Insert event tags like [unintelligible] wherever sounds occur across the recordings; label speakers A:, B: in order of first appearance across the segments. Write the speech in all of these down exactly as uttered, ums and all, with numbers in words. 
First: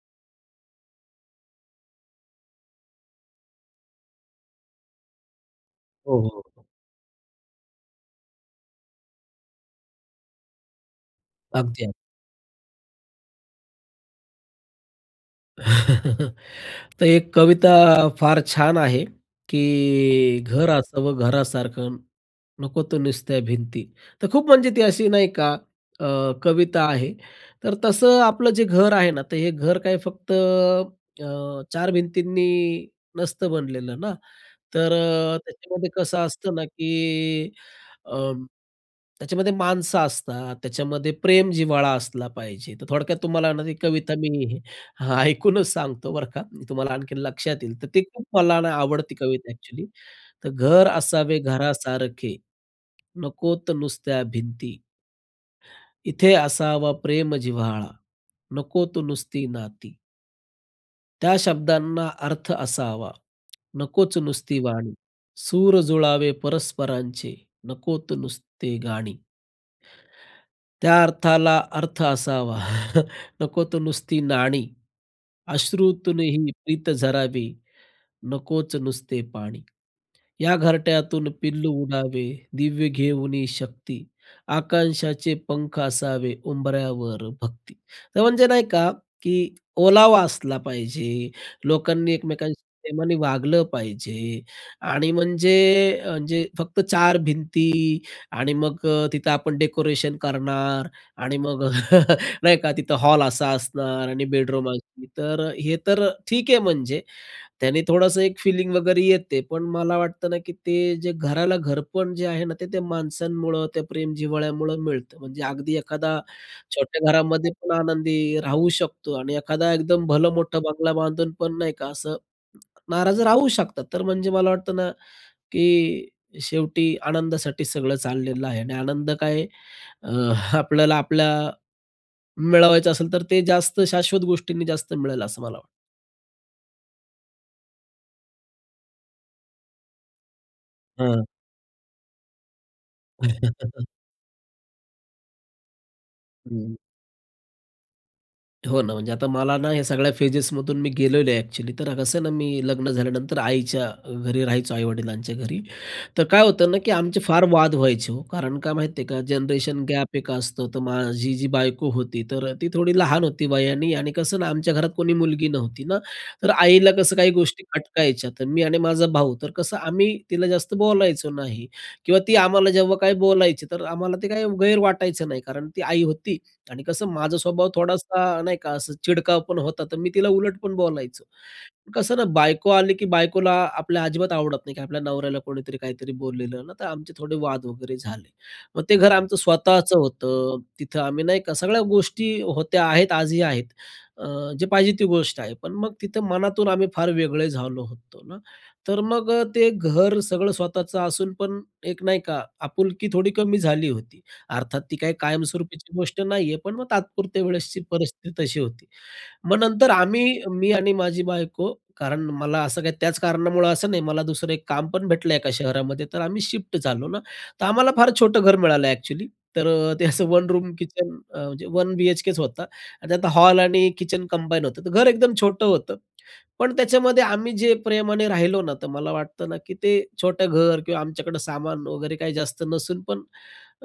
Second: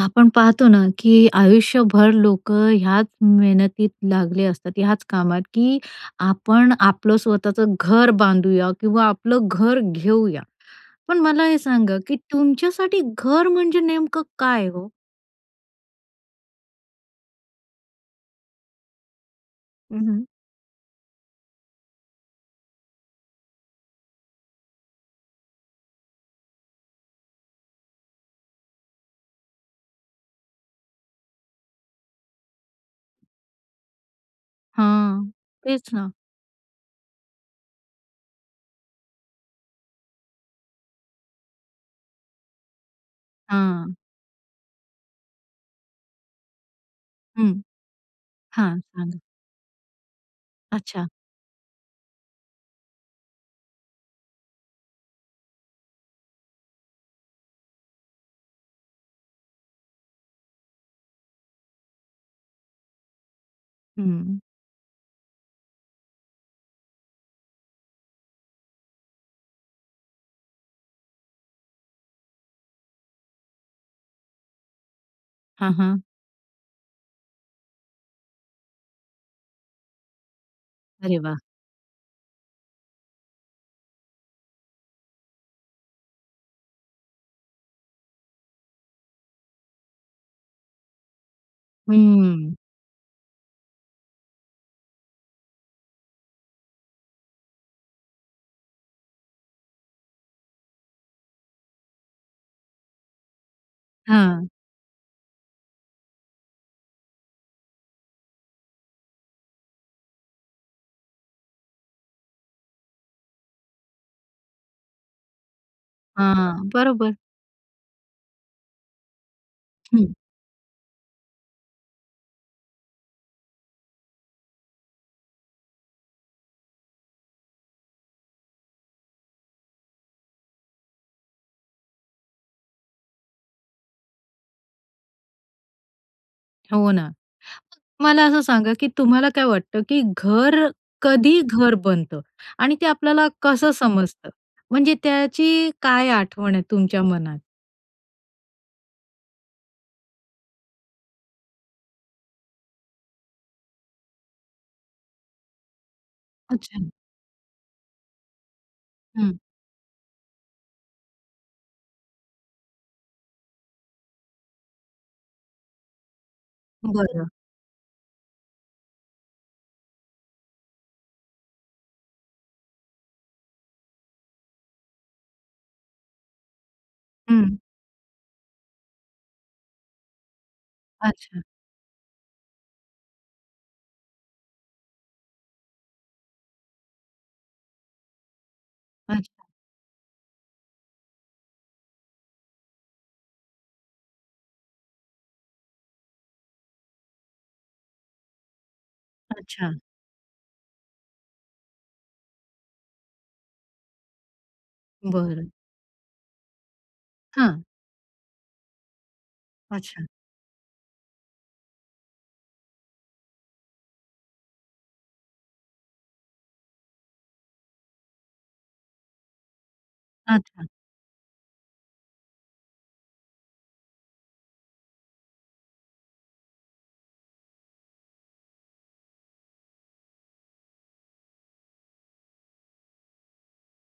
A: आपण पाहतो ना की आयुष्यभर लोकं ह्याच मेहनतीत लागले असतात, ह्याच कामात की
B: हो, हो.
A: आपण आपलं स्वतःचं घर बांधूया किंवा आपलं घर घेऊया, पण मला हे
B: अगदी आहे.
A: सांगा की तुमच्यासाठी घर म्हणजे नेमकं काय हो?
B: [chuckles] तर एक कविता फार छान आहे
A: हं. हं.
B: की "घर असावं घरासारखं, नकोत तर नुसत्या भिंती." तर खूप म्हणजे ती अशी नाही का अ, कविता आहे, तर तसं आपलं जे घर आहे ना, तर हे घर काय फक्त अ, चार भिंतींनी नसतं बनलेलं ना. तर
A: हां,
B: त्याच्यामध्ये
A: तेच ना.
B: कसं असतं ना की अं, त्याच्यामध्ये माणसं असतात, त्याच्यामध्ये प्रेम, जिव्हाळा असला पाहिजे. तर थोडक्यात तुम्हाला ना, ती
A: हां.
B: कविता मी [chuckles] ऐकूनच सांगतो बरं का, मी तुम्हाला आणखीन
A: हं.
B: लक्षात येईल, तर ती खूप मला
A: हां
B: आवडती
A: सांगा.
B: कविता ॲक्चुअली, तर "घर
A: अच्छा.
B: असावे घरासारखे, नकोत तर नुसत्या भिंती. इथे असावा प्रेम जिव्हाळा नकोत नुसती नाती." त्या शब्दांना अर्थ असावा, नकोच
A: हं.
B: नुसती वाणी. सूर जुळावे परस्परांचे, नकोत नुसते गाणी. त्या अर्थाला, अर्थ असावा [chuckles] नकोच नुसती नाणी.
A: हां, हां.
B: अश्रुतूनही प्रीत झरावी, नकोच नुसते पाणी. या
A: अरे,
B: घरट्यातून
A: वाह!
B: पिल्लू उडावे दिव्य घेऊनी शक्ती. आकांक्षाचे पंख असावे उंबऱ्यावर भक्ती. तर म्हणजे नाही का, की ओलावा असला पाहिजे. लोकांनी,
A: हम्म.
B: एकमेकांशी प्रेमाने वागलं पाहिजे आणि म्हणजे अ, जे फक्त चार भिंती आणि मग अ, तिथं आपण डेकोरेशन करणार आणि मग [chuckles] नाही का तिथं हॉल असा असणार आणि
A: हं.
B: बेडरूम [unintelligible] तर अ, हे तर ठीक आहे. म्हणजे त्याने थोडंसं एक फिलिंग वगैरे येते, पण मला वाटतं ना की ते जे घराला घरपण जे आहे ना, ते त्या माणसांमुळं, त्या प्रेम-जिव्हाळ्यामुळं मिळतं. म्हणजे अगदी, एखादा
A: हां,
B: छोट्या
A: बरोबर.
B: घरामध्ये पण आनंदी राहू शकतो आणि एखादा, एकदम
A: हं.
B: भलं मोठा बंगला बांधून पण, नाही का असं नाराज राहू शकतात. तर, म्हणजे मला वाटतं ना, की शेवटी आनंदासाठी सगळं चाललेलं आहे आणि आनंद काय आहे? अ, [chuckles] आपल्याला आपल्या मिळवायचं असेल तर, ते जास्त शाश्वत गोष्टींनी जास्त मिळेल, असं मला
A: हो ना. मला असं सांगा की तुम्हाला काय वाटतं की घर
B: हं.
A: कधी घर बनतं, आणि ते आपल्याला कसं
B: [chuckles]
A: समजत? म्हणजे त्याची काय आठवण आहे
B: हं.
A: तुमच्या मनात?
B: हो ना, म्हणजे आता मला ना ह्या सगळ्या फेजेसमधून मी गेलेलो आहे एक्चुअली, तर कसं आहे ना मी लग्न झाल्यानंतर आईच्या घरी राहायचो, आई-वडिलांच्या घरी. तर काय होतं ना
A: अच्छा.
B: की आमचे फार वाद व्हायचे हो. कारण काय माहिती आहे का
A: हं.
B: जनरेशन गॅप एक असतो, तर माझी जी बायको होती, तर ती थोडी लहान होती वयानी आणि कसं ना, आमच्या घरात कोणी मुलगी नव्हती ना, तर आईला कसं
A: बरं.
B: काही गोष्टी खटकायच्या, तर मी आणि माझा भाऊ तर कसं आम्ही तिला जास्त बोलायचो नाही. किंवा ती आम्हाला जेव्हा काही बोलायची, तर आम्हाला ते काही गैर वाटायचं नाही, कारण ती आई होती आणि कसं माझा
A: हं.
B: स्वभाव थोडासा नाही का असं चिडका पण होता, तर मी तिला उलट पण बोलायचो.
A: अच्छा.
B: कसं ना बायको आली की बायकोला आपल्या अजिबात आवडत नाही की आपल्या नवऱ्याला कोणीतरी काहीतरी बोललेलं ना, तर आमचे थोडे वाद वगैरे झाले. मग ते घर आमचं
A: अच्छा.
B: स्वतःचं होतं, तिथं आम्ही नाही का सगळ्या गोष्टी होत्या आहेत आजही आहेत. अ, जे पाहिजे ती गोष्ट आहे, पण मग तिथं मनातून आम्ही फार वेगळे झालो होतो ना. तर मग ते
A: अच्छा.
B: घर सगळं स्वतःचं असून पण एक नाही का, आपुलकी थोडी कमी झाली होती. अर्थात, ती काही
A: बरं.
B: कायमस्वरूपीची गोष्ट नाही आहे, पण मग तात्पुरत्या
A: हं.
B: वेळेसची परिस्थिती तशी होती. मग नंतर
A: अच्छा.
B: आम्ही, मी आणि माझी बायको, कारण मला असं काही त्याच कारणामुळं असं नाही, मला दुसरं एक काम पण भेटलं एका शहरामध्ये तर आम्ही शिफ्ट झालो ना. तर आम्हाला फार छोटं घर मिळालं एक्चुअली. तर ते असं वन
A: अच्छा.
B: रूम किचन म्हणजे वन बी-एच-केच होता, आणि त्यात हॉल आणि किचन कंबाईन होतं. तर घर एकदम छोटं होतं. पण त्याच्यामध्ये आम्ही जे प्रेमाने राहिलो ना, तर मला वाटतं ना की ते छोटं घर किंवा आमच्याकडं सामान वगैरे काही जास्त नसून पण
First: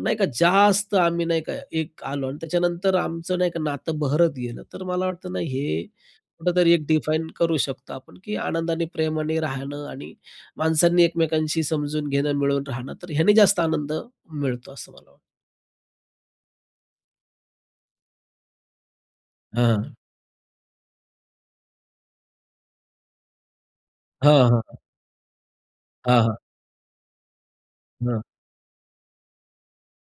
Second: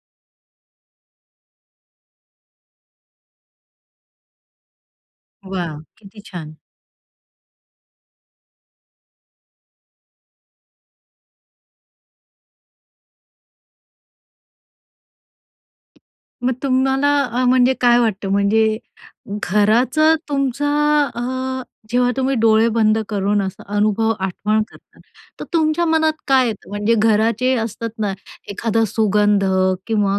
B: नाही का, जास्त आम्ही नाही का एक आलो आणि त्याच्यानंतर आमचं नाही का नातं बहरत गेलं. तर मला वाटतं ना,
A: वाह!
B: हे
A: किती छान!
B: कुठेतरी एक डिफाईन करू शकतो आपण, की आनंदाने प्रेमाने राहणं आणि माणसांनी एकमेकांशी समजून घेणं, मिळून राहणं, तर ह्यांनी जास्त आनंद मिळतो, असं मला वाटतं.
A: मग तुम्हाला अ, म्हणजे काय वाटतं, म्हणजे
B: हं.
A: घराचं तुमचा अ, जेव्हा तुम्ही डोळे बंद करून असं अनुभव
B: हां,
A: आठवण
B: हां.
A: करता, तर तुमच्या मनात
B: हां, हां.
A: काय येतं? म्हणजे घराचे असतात ना
B: हां.
A: एखादा सुगंध किंवा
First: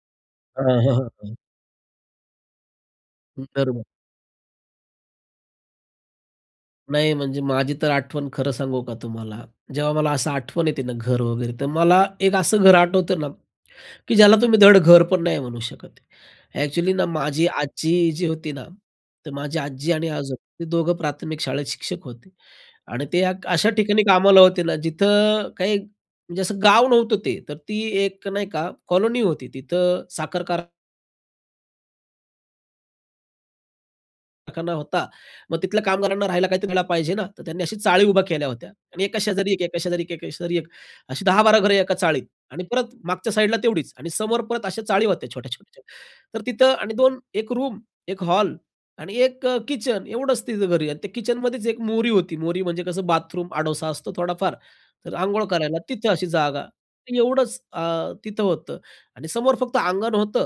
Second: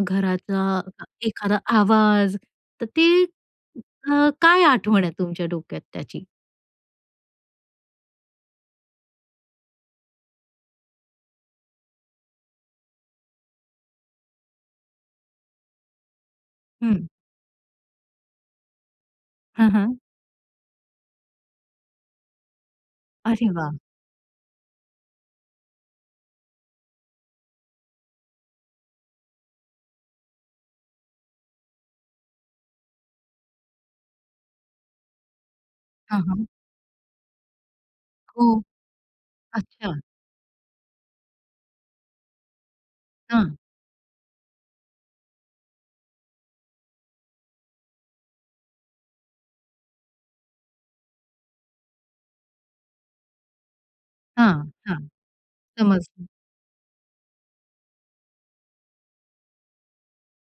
B: अ, हं,
A: घराचा
B: हं, हं.
A: एखादा आवाज, तर ती
B: हं, बरोबर.
A: अ, काय आठवण आहे तुमच्या डोक्यात त्याची?
B: नाही, म्हणजे माझी तर आठवण, खरं सांगू का तुम्हाला, जेव्हा मला असं आठवण येते ना घर वगैरे, तर मला एक असं घर आठवतं ना, की ज्याला तुम्ही धड घर पण नाही म्हणू शकत. एक्चुअली ना,
A: हं.
B: माझी आजी जी होती ना, तर माझी
A: हं,
B: आजी
A: हं.
B: आणि आजोबा ते दोघं प्राथमिक शाळेत शिक्षक होते आणि ते एक
A: अरे
B: अशा
A: वाह!
B: ठिकाणी कामाला होते ना, जिथं काही म्हणजे असं गाव नव्हतं ते, तर ती एक नाही का कॉलोनी होती, तिथं साखरकार कारखाना होता. मग तिथल्या
A: हां,
B: कामगारांना राहायला
A: हां.
B: काहीतरी द्यायला पाहिजे ना, तर त्यांनी अशी चाळी उभ्या केल्या
A: हो,
B: होत्या आणि एका शेजारी एक-एक, एका
A: अच्छा.
B: शेजारी एक-एक, एका शेजारी एक. अशी दहा बारा घरे एका चाळीत आणि परत मागच्या साइड ला
A: हं.
B: तेवढीच आणि समोर परत अशा चाळी होत्या छोट्या-छोट्या. तर तिथं आणि दोन एक रूम, एक हॉल आणि एक अ, किचन एवढंच तिथं घरी आणि त्या किचन मध्येच एक मोरी होती, मोरी म्हणजे कसं बाथरूम, आडोसा असतो थोडाफार.
A: हां, हां.
B: तर अंघोळ करायला तिथं अशी
A: समजलं.
B: जागा एवढंच अ, तिथं होतं आणि समोर फक्त अंगण होतं,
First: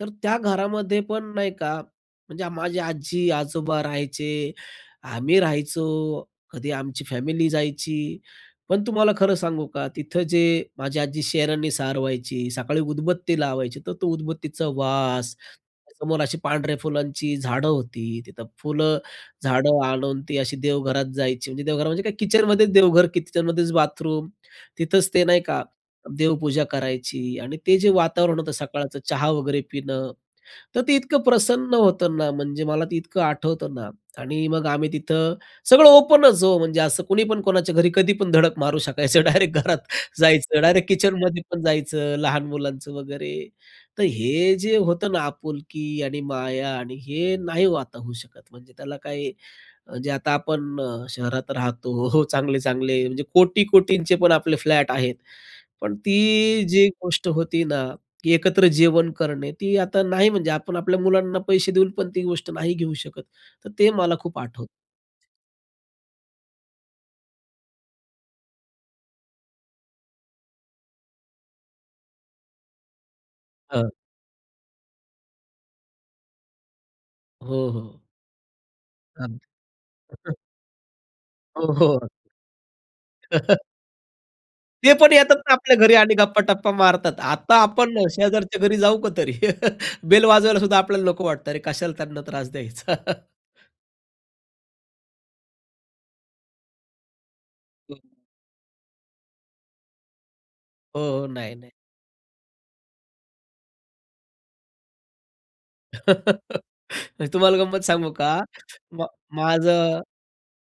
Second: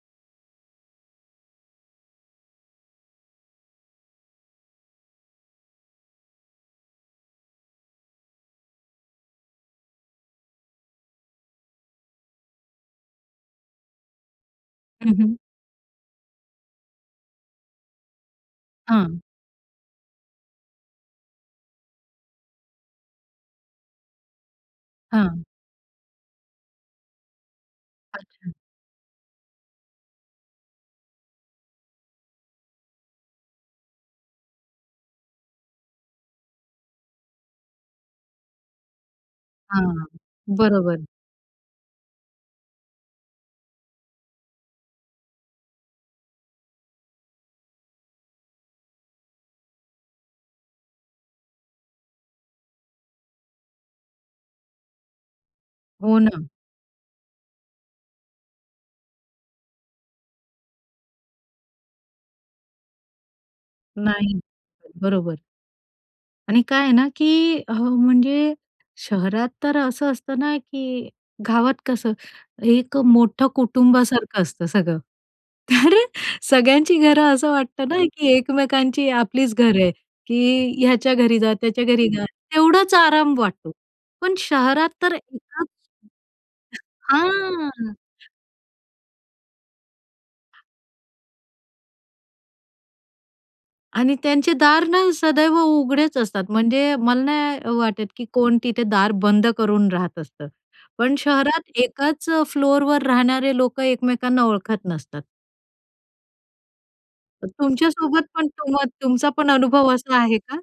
B: तर त्या घरामध्ये पण नाही का, म्हणजे माझे आजी, आजोबा राहायचे. आम्ही राहायचो, कधी आमची फॅमिली जायची, पण तुम्हाला खरं सांगू का, तिथं जे माझी आजी शहरांनी सार व्हायची, सकाळी उदबत्ती लावायची, तर तो उदबत्तीचा
A: हं,
B: वास,
A: हं.
B: त्या समोर अशी पांढऱ्या फुलांची झाडं होती, तिथं फुलं
A: हां.
B: झाडं आणून ती अशी देवघरात जायची, म्हणजे देवघर म्हणजे काय, किचनमध्येच देवघर की किचनमध्येच बाथरूम, तिथंच ते नाही
A: हां.
B: का देवपूजा करायची आणि ते जे वातावरण
A: अच्छा.
B: होतं सकाळचं, चहा वगैरे पिणं, तर ते इतकं प्रसन्न होतं ना, म्हणजे मला ते इतकं आठवतं ना आणि मग आम्ही तिथं सगळं ओपन च हो, म्हणजे असं कुणी पण कोणाच्या घरी कधी पण धडक मारू शकायचं, डायरेक्ट घरात
A: हां,
B: जायचं, डायरेक्ट
A: बरोबर.
B: किचनमध्ये पण जायचं, लहान मुलांचं वगैरे. तर हे जे होतं ना, आपुलकी आणि माया आणि हे नाही हो आता होऊ शकत, म्हणजे त्याला काही जे आता आपण शहरात राहतो हो, हो, चांगले-चांगले म्हणजे कोटी-कोटींचे पण आपले फ्लॅट आहेत, पण
A: हो ना.
B: ती जी गोष्ट होती ना, की एकत्र जेवण करणे, ती आता नाही. म्हणजे आपण आपल्या मुलांना पैसे देऊन पण ती गोष्ट नाही घेऊ शकत, तर ते मला
A: नाही,
B: खूप आठवतं.
A: बरोबर. आणि काय आहे ना की हो, म्हणजे शहरात तर असं असतं ना, की गावात कसं एक मोठं
B: हं.
A: कुटुंबासारखं असतं सगळं, तर सगळ्यांची घरं असं
B: हो,
A: वाटतं ना,
B: हो.
A: की एकमेकांची
B: अगदी.
A: आपलीच घर आहे,
B: [unintelligible]
A: की ह्याच्या घरी जा,
B: हो,
A: त्याच्या
B: हो.
A: घरी जा, तेवढाच आराम
B: [chuckles]
A: वाटतो, पण शहरात
B: ते पण
A: तर
B: येतात ना आपल्या घरी
A: [unintelligible]
B: आणि गप्पा-टप्पा मारतात. आता
A: हां.
B: आपण शेजारच्या घरी जाऊ का तरी? [chuckles] बेल वाजवायला सुद्धा आपल्याला नको वाटतं, अरे कशाला त्यांना त्रास द्यायचा. [chuckles]
A: आणि त्यांचे दार ना सदैव उघडेच असतात, म्हणजे मला नाही वाटत,
B: [unintelligible]
A: की कोण तिथे दार बंद करून राहत असतात.
B: हो,
A: पण
B: हो. नाही, नाही.
A: शहरात एकाच अ, फ्लोअरवर राहणारे लोकं एकमेकांना ओळखत नसतात.
B: [laughs] तुम्हाला गंमत सांगू
A: तुमच्यासोबत
B: का?
A: पण, तुम
B: मा
A: तुमचा पण अनुभव
B: माझं
A: असा आहे का?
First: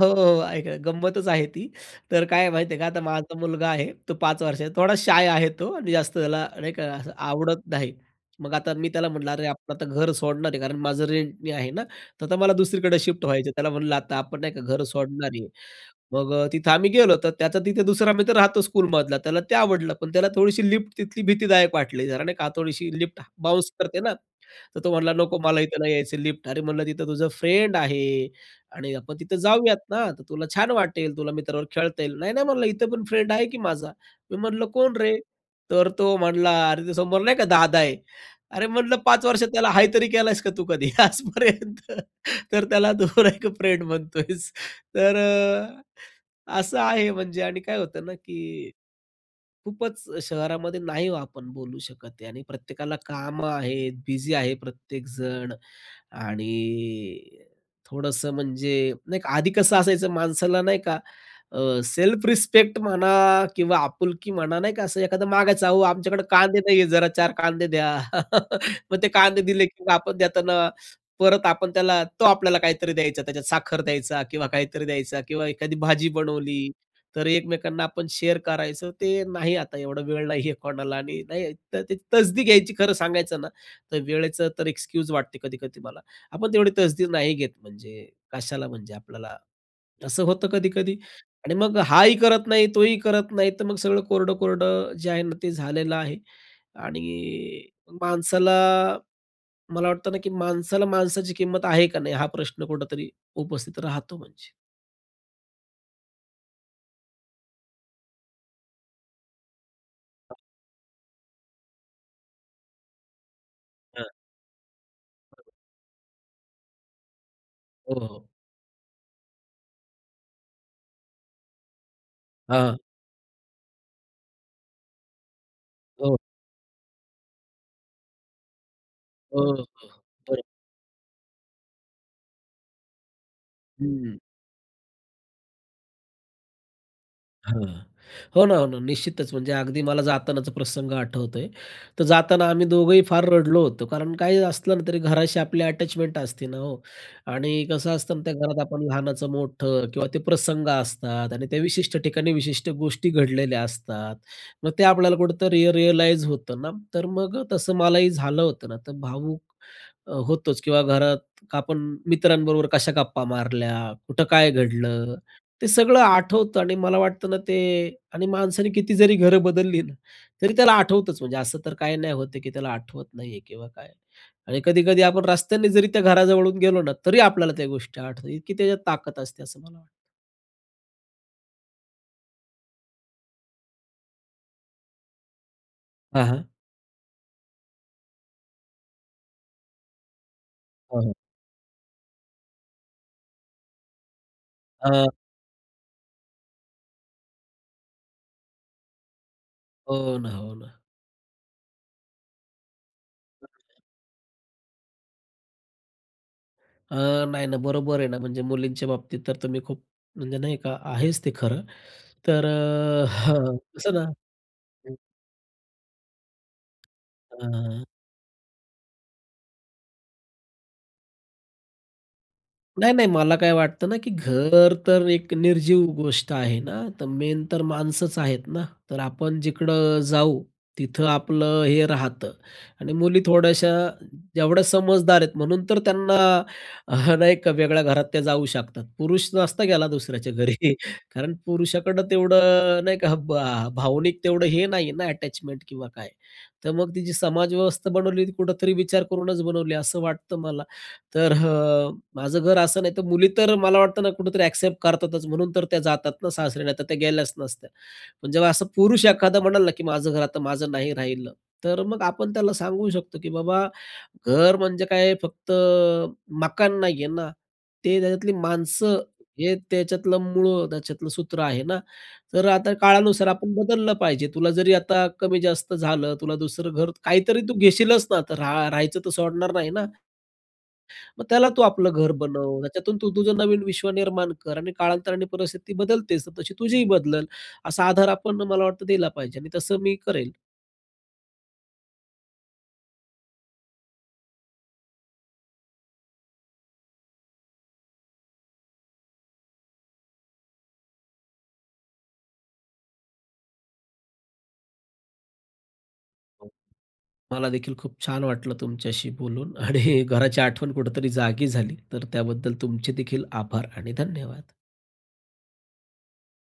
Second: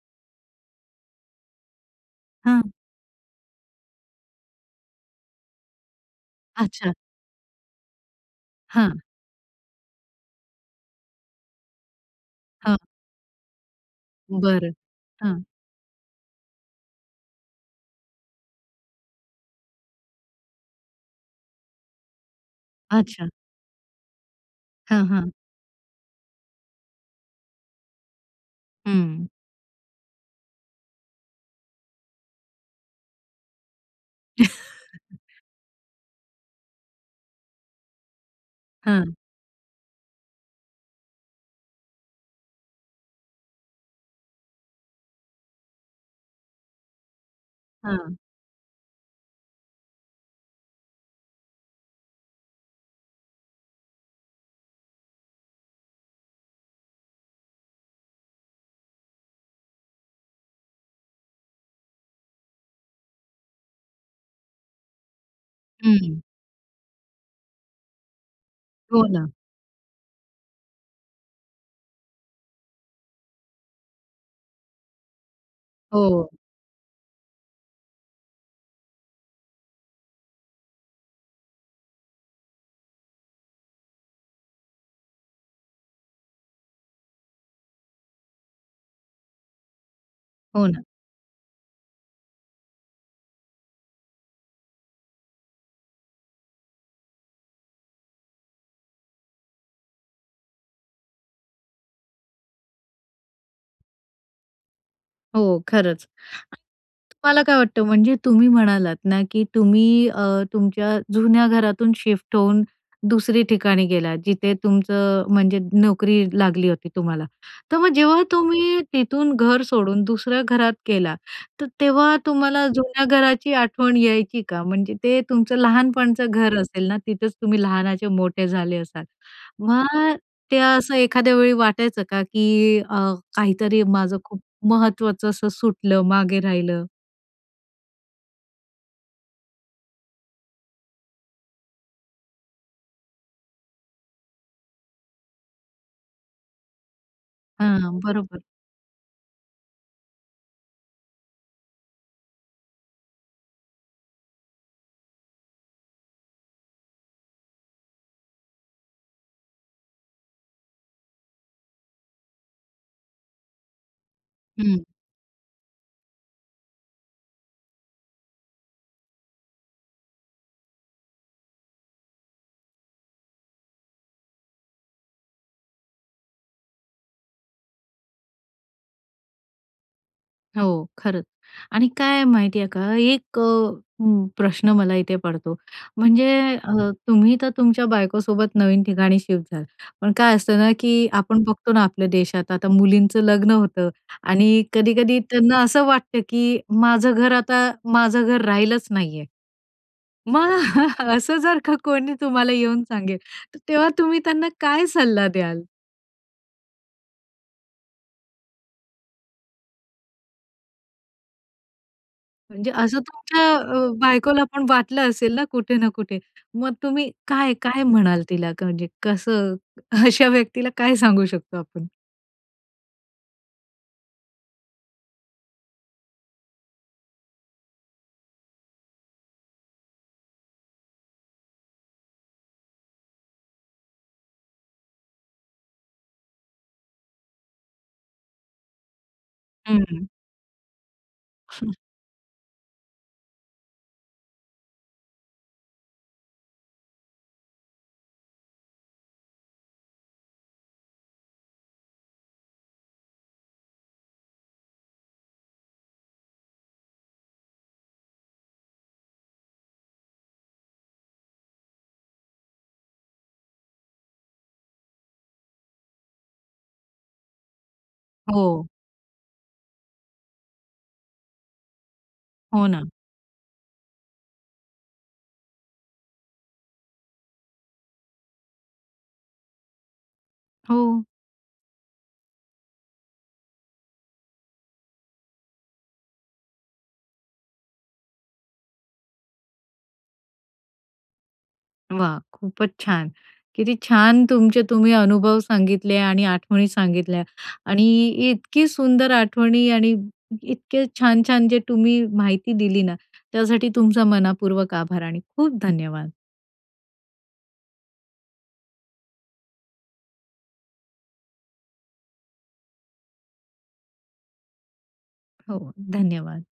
B: हो, हो, ऐक, ऐका. गंमतच आहे ती. तर काय आहे माहिती
A: हां.
B: आहे का. आता माझा मुलगा आहे तो पाच वर्षांचा; थोडा शाय आहे तो आणि जास्त त्याला नाही का,
A: अच्छा.
B: असं आवडत नाही. मग आता मी
A: हां.
B: त्याला म्हटलं, "अरे आपण आता घर सोडणार आहे; कारण माझं रेंटनी आहे ना तर आता मला
A: हा.
B: दुसरीकडे शिफ्ट व्हायचं आहे." त्याला म्हणलं, "आता आपण नाही का
A: बरं.
B: घर सोडणार
A: हं.
B: आहे." मग अ, तिथे आम्ही गेलो, तर त्याचा तिथे दुसरा मित्र राहतो स्कूलमधला. त्याला ते आवडलं. पण त्याला थोडीशी लिफ्ट तिथली भीतीदायक वाटली जरा, नाही का. थोडीशी लिफ्ट
A: अच्छा.
B: बाउन्स करते ना, तर तो
A: हां,
B: म्हणला
A: हा.
B: "नको, मला इथं नाही यायचं, लिफ्ट अरे म्हणलं, "तिथं तुझं फ्रेंड आहे आणि आपण
A: हम्म.
B: तिथं जाऊयात ना, तर तुला छान वाटेल. तुला मित्राबरोबर खेळता येईल." "नाही, नाही," म्हणलं, "इथं पण फ्रेंड आहे की माझा!" मी म्हणलं, "कोण रे?"
A: [laughs]
B: तर तो म्हणला "अरे, ते समोर नाही का दादा आहे!" अरे म्हटलं
A: हं.
B: "पाच वर्ष त्याला 'हाय' तरी केलयंस का, तू कधी आजपर्यंत? तर त्याला तू एक फ्रेंड म्हणतोयस!" तर अ, असं आहे म्हणजे. आणि काय होतं ना,
A: हं.
B: की खूपच शहरामध्ये नाही हो, आपण बोलू शकत आणि प्रत्येकाला कामं आहेत; बिझी आहे प्रत्येकजण. आणि थोडंसं म्हणजे नाही का, आधी कसं असायचं माणसाला नाही का, अ, सेल्फ रिस्पेक्ट म्हणा किंवा आपुलकी म्हणा; नाही का, असं एखादं मागायचं, "अहो, आमच्याकडं
A: हम्म.
B: कांदे नाहीये, जरा चार कांदे द्या." [chuckles] मग
A: हो
B: ते
A: ना.
B: कांदे दिले, की आपण देताना परत आपण त्याला, तो आपल्याला काहीतरी द्यायचा; त्याच्यात साखर द्यायचा किंवा काहीतरी द्यायचा किंवा एखादी भाजी
A: हो.
B: बनवली, तर एकमेकांना आपण शेअर करायचं. ते नाही आता; एवढा वेळ नाही आहे कोणाला. आणि नाही तर ती तसदी घ्यायची. खरं सांगायचं ना, तर वेळेचं तर एक्सक्यूज वाटते कधी-कधी मला. आपण तेवढी तसदी नाही घेत म्हणजे, कशाला म्हणजे आपल्याला? असं होतं
A: हो ना.
B: कधी-कधी. आणि मग हाही करत नाही, तोही करत नाही. तर मग सगळं कोरडं-कोरडं जे आहे ना, ते झालेलं आहे. आणि माणसाला, मला वाटतं ना, की माणसाला माणसाची किंमत आहे का नाही? हा प्रश्न कुठेतरी उपस्थित राहतो म्हणजे.
A: हो, खरंच. तुम्हाला काय वाटतं, म्हणजे तुम्ही म्हणालात ना, की तुम्ही अ,
B: हां.
A: तुमच्या जुन्या घरातून शिफ्ट होऊन दुसरी ठिकाणी
B: हां.
A: गेलात, जिथे तुमचं
B: बरोबर.
A: म्हणजे नोकरी लागली होती तुम्हाला. तर मग
B: हो,
A: जेव्हा
B: हो.
A: तुम्ही तिथून घर सोडून दुसऱ्या घरात गेला, तर तेव्हा तुम्हाला
B: हां.
A: जुन्या घराची आठवण यायची का? म्हणजे ते तुमचं
B: हो.
A: लहानपणाचं घर असेल ना, तिथंच तुम्ही लहानाचे मोठे झाले असाल.
B: हो, हो,
A: मग
B: बरोब
A: ते असं एखाद्या वेळी वाटायचं का, की अ, काहीतरी माझं
B: हम्म.
A: खूप महत्त्वाचं असं सुटलं, मागे राहिलं?
B: हां. हो ना, हो ना, निश्चितच. म्हणजे अगदी मला जातानाचा प्रसंग आठवतोय. तर जाताना आम्ही दोघंही फार रडलो होतो, कारण काहीही असलं ना तरी घराशी आपली अटॅचमेंट असते ना हो? आणि कसं
A: हां,
B: असतं ना, त्या
A: बरोबर.
B: घरात आपण लहानाचं मोठं किंवा ते प्रसंग असतात. आणि त्या विशिष्ट ठिकाणी विशिष्ट गोष्टी घडलेल्या असतात. मग ते आपल्याला कुठेतरी रियलाइज होतं ना. तर मग अ, तसं मलाही झालं होतं ना. तर भावुक अ, होतोच. किंवा घरात आपण मित्रांबरोबर कशा गप्पा मारल्या, कुठं काय
A: हं.
B: घडलं, ते सगळं आठवतं आणि मला वाटतं ना ते आणि माणसाने किती जरी घरं बदलली ना, तरी त्याला आठवतंच. म्हणजे असं तर काही नाही होत आहे, की त्याला आठवत नाही आहे किंवा काय. आणि कधी-कधी आपण रस्त्याने जरी त्या घराजवळून गेलो ना, तरी आपल्याला त्या गोष्टी आठवतात. इतकी त्याच्यात ताकद असते, असं मला वाटतं.
A: हो, खरंच आणि काय आहे, माहिती आहे का? एक अ, प्रश्न मला इथे पडतो,
B: हां,
A: म्हणजे
B: हां.
A: अ, तुम्ही तर, तुमच्या बायकोसोबत नवीन ठिकाणी शिफ्ट झाला, पण काय असतं ना,
B: हं,
A: की
B: हं.
A: आपण बघतो ना, आपल्या देशात आता मुलींचं लग्न होतं आणि
B: हं.
A: कधी-कधी त्यांना असं वाटतं, की माझं घर, आता माझं घर राहिलंच नाही आहे.
B: हो ना,
A: मग
B: हो ना.
A: [chuckles] असं, जर का कोणी तुम्हाला येऊन सांगेल,
B: [unintelligible]
A: तेव्हा तुम्ही त्यांना काय सल्ला द्याल?
B: अ, नाही ना, बरोबर आहे ना, म्हणजे मुलींच्या बाबतीत तर, तर मी खूप म्हणजे नाही का, आहेच ते खरं. तर
A: म्हणजे असं तुमच्या
B: [chuckles]
A: अ,
B: कसं ना
A: बायकोला पण वाटलं असेल ना, कुठे ना कुठे, मग तुम्ही काय, काय
B: हां.
A: म्हणाल तिला? कणजे कसं, अशा व्यक्तीला काय सांगू शकतो आपण?
B: नाही, नाही. मला काय वाटतं ना, की घर तर एक निर्जीव गोष्ट आहे ना. तर मेन तर माणसंच आहेत ना? तर आपण जिकडं जाऊ, तिथं आपलं हे राहतं आणि मुली थोड्याशा, जेवढ्या समजदार आहेत, म्हणून तर त्यांना [chuckles] नाही का, वेगळ्या घरात त्या जाऊ शकतात. पुरुष नसता गेला
A: हं.
B: दुसऱ्याच्या घरी. कारण
A: हं.
B: पुरुषाकडं अ, तेवढं नाही का? भा भावनिक तेवढं हे नाही ना, अटॅचमेंट किंवा काय. तर मग ती जी समाजव्यवस्था बनवली, ती कुठेतरी विचार करूनच बनवली, असं वाटतं मला. तर हा माझं घर असं नाही तर, मुली तर मला वाटतं ना, कुठेतरी एक्सेप्ट करतातच, म्हणून तर त्या जातात ना सासरी, नाही तर त्या गेल्याच नसत्या. पण जेव्हा असं पुरुष एखादा म्हणाला ना, की "माझं घर आता माझं नाही राहिलं," तर मग आपण त्याला, सांगू शकतो, की "बाबा, घर म्हणजे, काय फक्त मकान नाही आहे ना, ते त्याच्यातली
A: हो.
B: माणसं, हे त्याच्यातलं मूळं त्याच्यातलं सूत्र आहे ना? तर
A: हो
B: आता
A: ना.
B: काळानुसार आपण बदललं पाहिजे. तुला जरी, आता कमी जास्त झालं, तुला दुसरं घर, काहीतरी तू घेशीलच ना? आता रा राहायचं तर सोडणार नाही ना?"
A: हो.
B: "मग त्याला तू आपलं घर बनव. त्याच्यातून तू, तुझं नवीन विश्व निर्माण कर आणि काळांतराने परिस्थिती बदलतेच. तर तशी तुझीही बदलंल." असा आधार आपण मला वाटतं, दिला पाहिजे आणि तसं, मी करेल.
A: वा, खूपच छान! किती छान तुमचे, तुम्ही अनुभव सांगितले आणि आठवणी सांगितल्या आणि इतकी सुंदर आठवणी आणि इतके छान-छान जे टुम्ही माहिती दिली ना, त्यासाठी तुमचा मनःपूर्वक आभार आणि खूप धन्यवाद.
B: मला देखील, खूप छान वाटलं तुमच्याशी बोलून आणि घराची आठवण कुठेतरी जागी झाली, तर त्याबद्दल तुमचे देखील आभार आणि धन्यवाद.
A: हो, धन्यवाद.